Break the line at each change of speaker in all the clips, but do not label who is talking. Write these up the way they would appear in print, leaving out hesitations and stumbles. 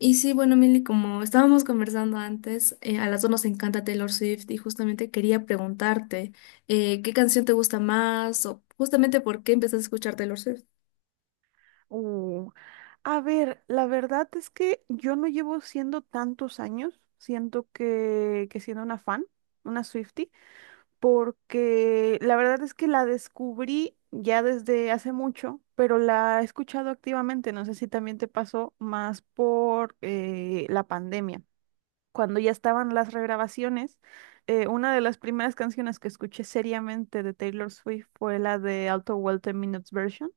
Y sí, bueno, Milly, como estábamos conversando antes, a las dos nos encanta Taylor Swift y justamente quería preguntarte, ¿qué canción te gusta más o justamente por qué empezaste a escuchar Taylor Swift?
Uh, a ver, la verdad es que yo no llevo siendo tantos años, siento que siendo una fan, una Swiftie, porque la verdad es que la descubrí ya desde hace mucho, pero la he escuchado activamente, no sé si también te pasó más por la pandemia. Cuando ya estaban las regrabaciones, una de las primeras canciones que escuché seriamente de Taylor Swift fue la de Auto Welcome Minutes Version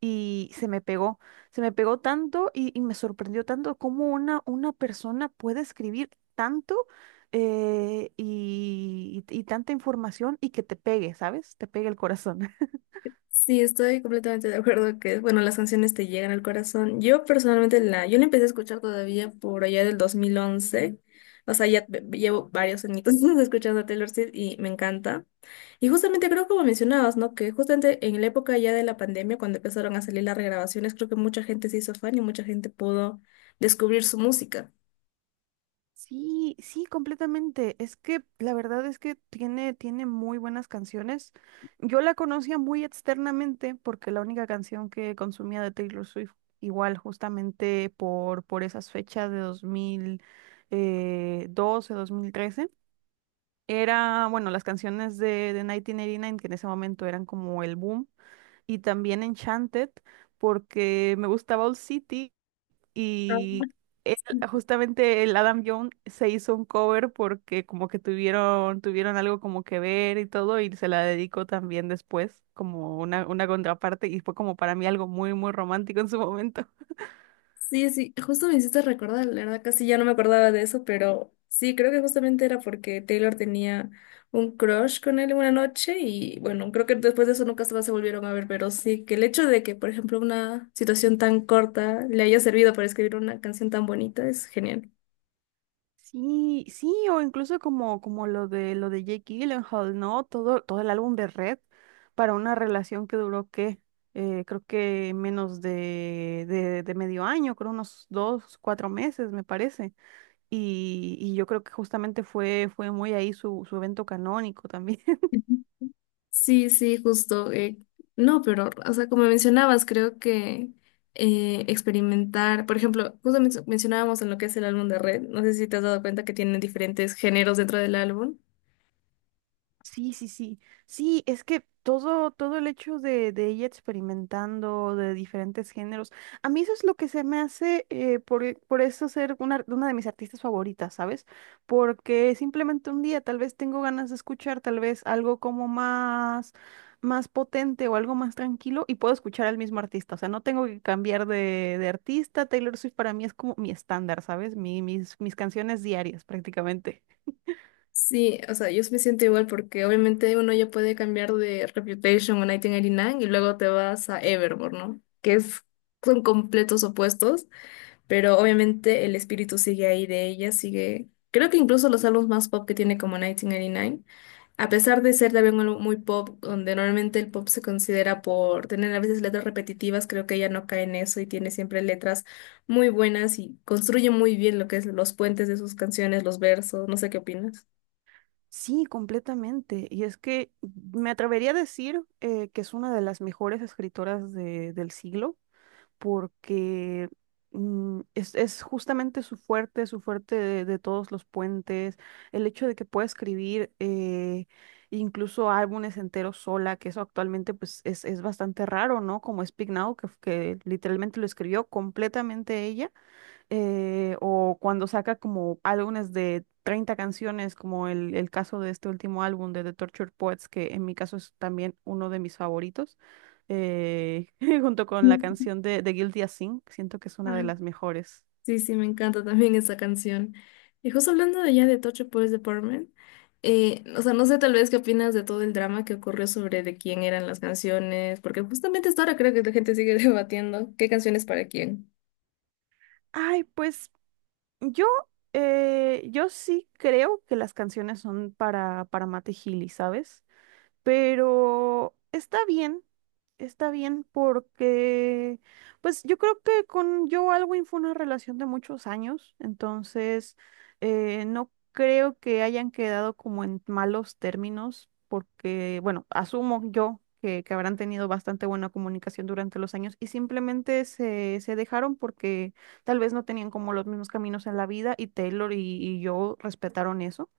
y se me pegó tanto y me sorprendió tanto cómo una persona puede escribir tanto y tanta información y que te pegue, ¿sabes? Te pegue el corazón.
Sí, estoy completamente de acuerdo que, bueno, las canciones te llegan al corazón. Yo personalmente yo la empecé a escuchar todavía por allá del dos mil once. O sea, llevo varios añitos escuchando a Taylor Swift y me encanta. Y justamente creo como mencionabas, ¿no? Que justamente en la época ya de la pandemia, cuando empezaron a salir las regrabaciones, creo que mucha gente se hizo fan y mucha gente pudo descubrir su música.
Sí, sí, completamente. Es que la verdad es que tiene muy buenas canciones. Yo la conocía muy externamente porque la única canción que consumía de Taylor Swift, igual justamente por esas fechas de 2012, 2013. Era, bueno, las canciones de 1989, que en ese momento eran como el boom, y también Enchanted, porque me gustaba Old City
Ah.
y él- justamente el Adam Young se hizo un cover porque como que tuvieron algo como que ver y todo, y se la dedicó también después como una contraparte, y fue como para mí algo muy, muy romántico en su momento.
Sí, sí, justo me hiciste recordar, la verdad casi ya no me acordaba de eso, pero sí, creo que justamente era porque Taylor tenía un crush con él una noche y bueno, creo que después de eso nunca más se volvieron a ver, pero sí, que el hecho de que, por ejemplo, una situación tan corta le haya servido para escribir una canción tan bonita es genial.
Sí, sí, o incluso como, como lo de Jake Gyllenhaal, ¿no? Todo el álbum de Red para una relación que duró ¿qué? Creo que menos de medio año, creo unos dos, cuatro meses, me parece. Y yo creo que justamente fue muy ahí su evento canónico también.
Sí, sí, justo. No, pero, o sea, como mencionabas, creo que experimentar, por ejemplo, justo mencionábamos en lo que es el álbum de Red, no sé si te has dado cuenta que tienen diferentes géneros dentro del álbum.
Sí, sí, sí. Sí, es que todo el hecho de ella experimentando de diferentes géneros, a mí eso es lo que se me hace por eso ser una de mis artistas favoritas, ¿sabes? Porque simplemente un día tal vez tengo ganas de escuchar tal vez algo como más, más potente o algo más tranquilo y puedo escuchar al mismo artista. O sea, no tengo que cambiar de artista. Taylor Swift para mí es como mi estándar, ¿sabes? Mis canciones diarias prácticamente.
Sí, o sea, yo me siento igual porque obviamente uno ya puede cambiar de Reputation o 1989 y nueve y luego te vas a Evermore, ¿no? Que es, son completos opuestos, pero obviamente el espíritu sigue ahí de ella, sigue, creo que incluso los álbumes más pop que tiene, como 1989. A pesar de ser también algo muy pop, donde normalmente el pop se considera por tener a veces letras repetitivas, creo que ella no cae en eso y tiene siempre letras muy buenas y construye muy bien lo que es los puentes de sus canciones, los versos, no sé qué opinas.
Sí, completamente. Y es que me atrevería a decir que es una de las mejores escritoras del siglo, porque es justamente su fuerte de todos los puentes, el hecho de que pueda escribir incluso álbumes enteros sola, que eso actualmente pues es bastante raro, ¿no? Como Speak Now, que literalmente lo escribió completamente ella o cuando saca como álbumes de 30 canciones, como el caso de este último álbum de The Tortured Poets, que en mi caso es también uno de mis favoritos, eh, junto con la
Sí.
canción de Guilty as Sin, siento que es una de
Ah,
las mejores.
sí, sí, me encanta también esa canción. Y justo hablando de ya de Tocho Police Department, o sea, no sé, tal vez qué opinas de todo el drama que ocurrió sobre de quién eran las canciones, porque justamente hasta ahora creo que la gente sigue debatiendo qué canciones para quién.
Ay, pues yo, yo sí creo que las canciones son para Mate Healy, ¿sabes? Pero está bien porque, pues yo creo que con Joe Alwyn fue una relación de muchos años, entonces no creo que hayan quedado como en malos términos, porque, bueno, asumo yo que habrán tenido bastante buena comunicación durante los años y simplemente se dejaron porque tal vez no tenían como los mismos caminos en la vida y Taylor y Joe respetaron eso.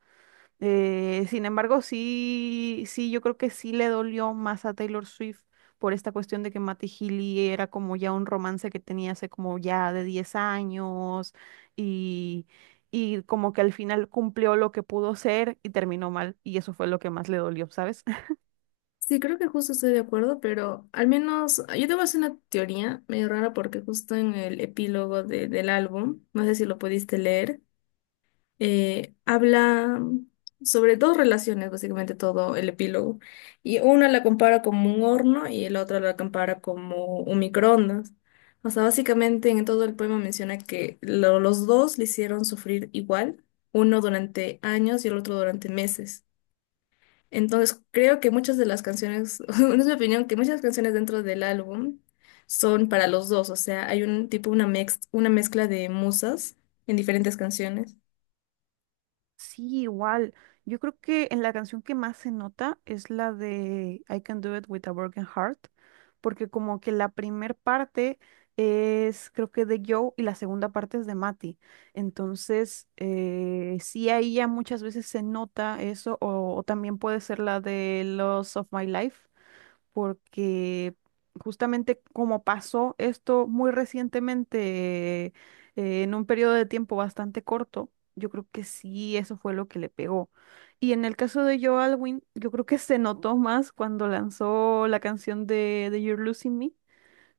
Sin embargo, sí, sí, yo creo que sí le dolió más a Taylor Swift por esta cuestión de que Matty Healy era como ya un romance que tenía hace como ya de 10 años y, y como que al final cumplió lo que pudo ser y terminó mal y eso fue lo que más le dolió, ¿sabes?
Sí, creo que justo estoy de acuerdo, pero al menos yo te voy a hacer una teoría medio rara, porque justo en el epílogo del álbum, no sé si lo pudiste leer, habla sobre dos relaciones, básicamente todo el epílogo. Y una la compara como un horno y el otro la compara como un microondas. O sea, básicamente en todo el poema menciona que los dos le hicieron sufrir igual, uno durante años y el otro durante meses. Entonces, creo que muchas de las canciones, es mi opinión, que muchas canciones dentro del álbum son para los dos. O sea, hay un tipo, una una mezcla de musas en diferentes canciones.
Sí, igual. Yo creo que en la canción que más se nota es la de I Can Do It With a Broken Heart, porque como que la primer parte es creo que de Joe y la segunda parte es de Matty. Entonces, sí, ahí ya muchas veces se nota eso, o también puede ser la de Loss of My Life porque justamente como pasó esto muy recientemente, en un periodo de tiempo bastante corto, yo creo que sí, eso fue lo que le pegó. Y en el caso de Joe Alwyn, yo creo que se notó más cuando lanzó la canción de You're Losing Me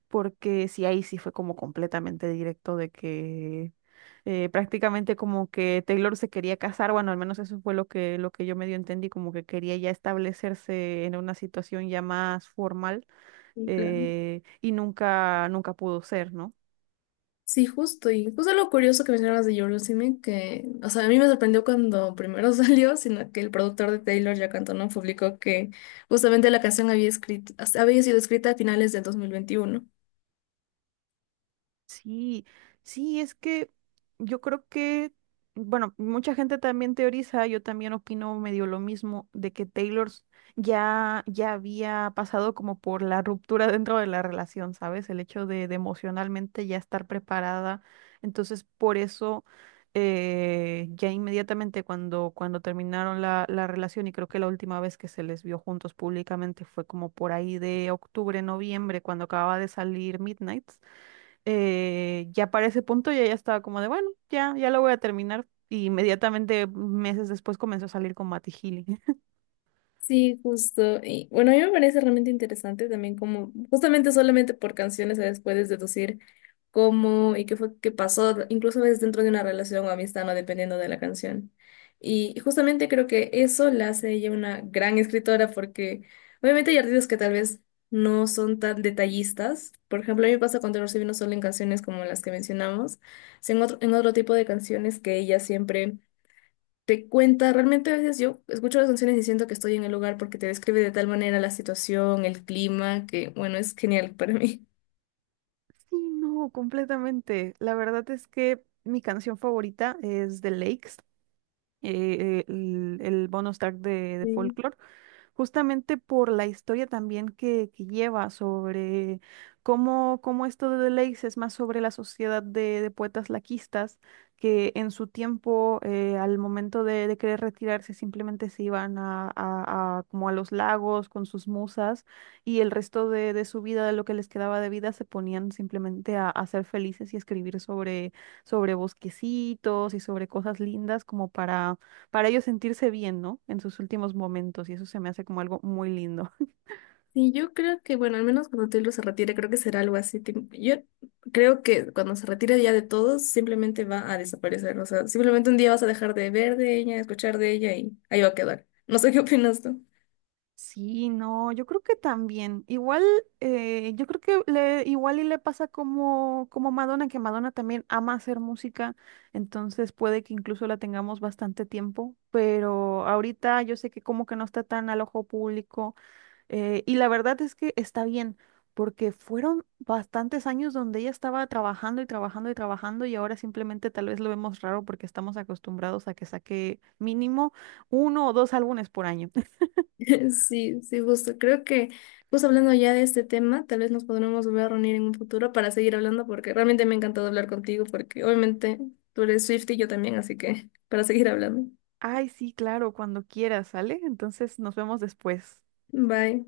porque sí, ahí sí fue como completamente directo de que prácticamente como que Taylor se quería casar, bueno, al menos eso fue lo que yo medio entendí, como que quería ya establecerse en una situación ya más formal,
Sí, claro.
y nunca, nunca pudo ser, ¿no?
Sí, justo, y justo lo curioso que mencionabas de Eurythmics, que, o sea, a mí me sorprendió cuando primero salió, sino que el productor de Taylor, Jack Antonoff, publicó que justamente la canción había escrito, había sido escrita a finales del 2021.
Sí, sí, es que yo creo que, bueno, mucha gente también teoriza, yo también opino medio lo mismo, de que ya, ya había pasado como por la ruptura dentro de la relación, ¿sabes? El hecho de emocionalmente ya estar preparada. Entonces, por eso, ya inmediatamente cuando terminaron la relación, y creo que la última vez que se les vio juntos públicamente fue como por ahí de octubre, noviembre, cuando acababa de salir Midnight. Ya para ese punto ya estaba como de, bueno, ya lo voy a terminar. Y inmediatamente, meses después, comenzó a salir con Matty Healy.
Sí, justo. Y bueno, a mí me parece realmente interesante también como, justamente solamente por canciones, ¿sabes? Puedes deducir cómo y qué fue que pasó, incluso a veces dentro de una relación o amistad, no dependiendo de la canción. Y justamente creo que eso la hace ella una gran escritora, porque obviamente hay artistas que tal vez no son tan detallistas. Por ejemplo, a mí me pasa con Taylor Swift, no solo en canciones como las que mencionamos, sino en otro tipo de canciones que ella siempre te cuenta. Realmente a veces yo escucho las canciones y siento que estoy en el lugar, porque te describe de tal manera la situación, el clima, que bueno, es genial para mí.
Sí, no, completamente. La verdad es que mi canción favorita es The Lakes, el bonus track de
Sí.
Folklore. Justamente por la historia también que lleva sobre cómo, cómo esto de Deleuze es más sobre la sociedad de poetas laquistas que en su tiempo, al momento de querer retirarse, simplemente se iban a como a los lagos con sus musas y el resto de su vida, de lo que les quedaba de vida, se ponían simplemente a ser felices y escribir sobre, sobre bosquecitos y sobre cosas lindas como para ellos sentirse bien, ¿no? En sus últimos momentos, y eso se me hace como algo muy lindo.
Y yo creo que, bueno, al menos cuando Taylor se retire, creo que será algo así. Yo creo que cuando se retire ya de todos, simplemente va a desaparecer. O sea, simplemente un día vas a dejar de ver de ella, escuchar de ella y ahí va a quedar. No sé qué opinas tú.
Sí, no, yo creo que también. Igual, yo creo que le, igual y le pasa como, como Madonna, que Madonna también ama hacer música, entonces puede que incluso la tengamos bastante tiempo, pero ahorita yo sé que como que no está tan al ojo público. Y la verdad es que está bien, porque fueron bastantes años donde ella estaba trabajando y trabajando y trabajando y ahora simplemente tal vez lo vemos raro porque estamos acostumbrados a que saque mínimo uno o dos álbumes por año.
Sí, sí, justo. Creo que, pues hablando ya de este tema, tal vez nos podremos volver a reunir en un futuro para seguir hablando, porque realmente me ha encantado hablar contigo, porque obviamente tú eres Swiftie y yo también, así que para seguir hablando.
Ay, sí, claro, cuando quieras, ¿sale? Entonces nos vemos después.
Bye.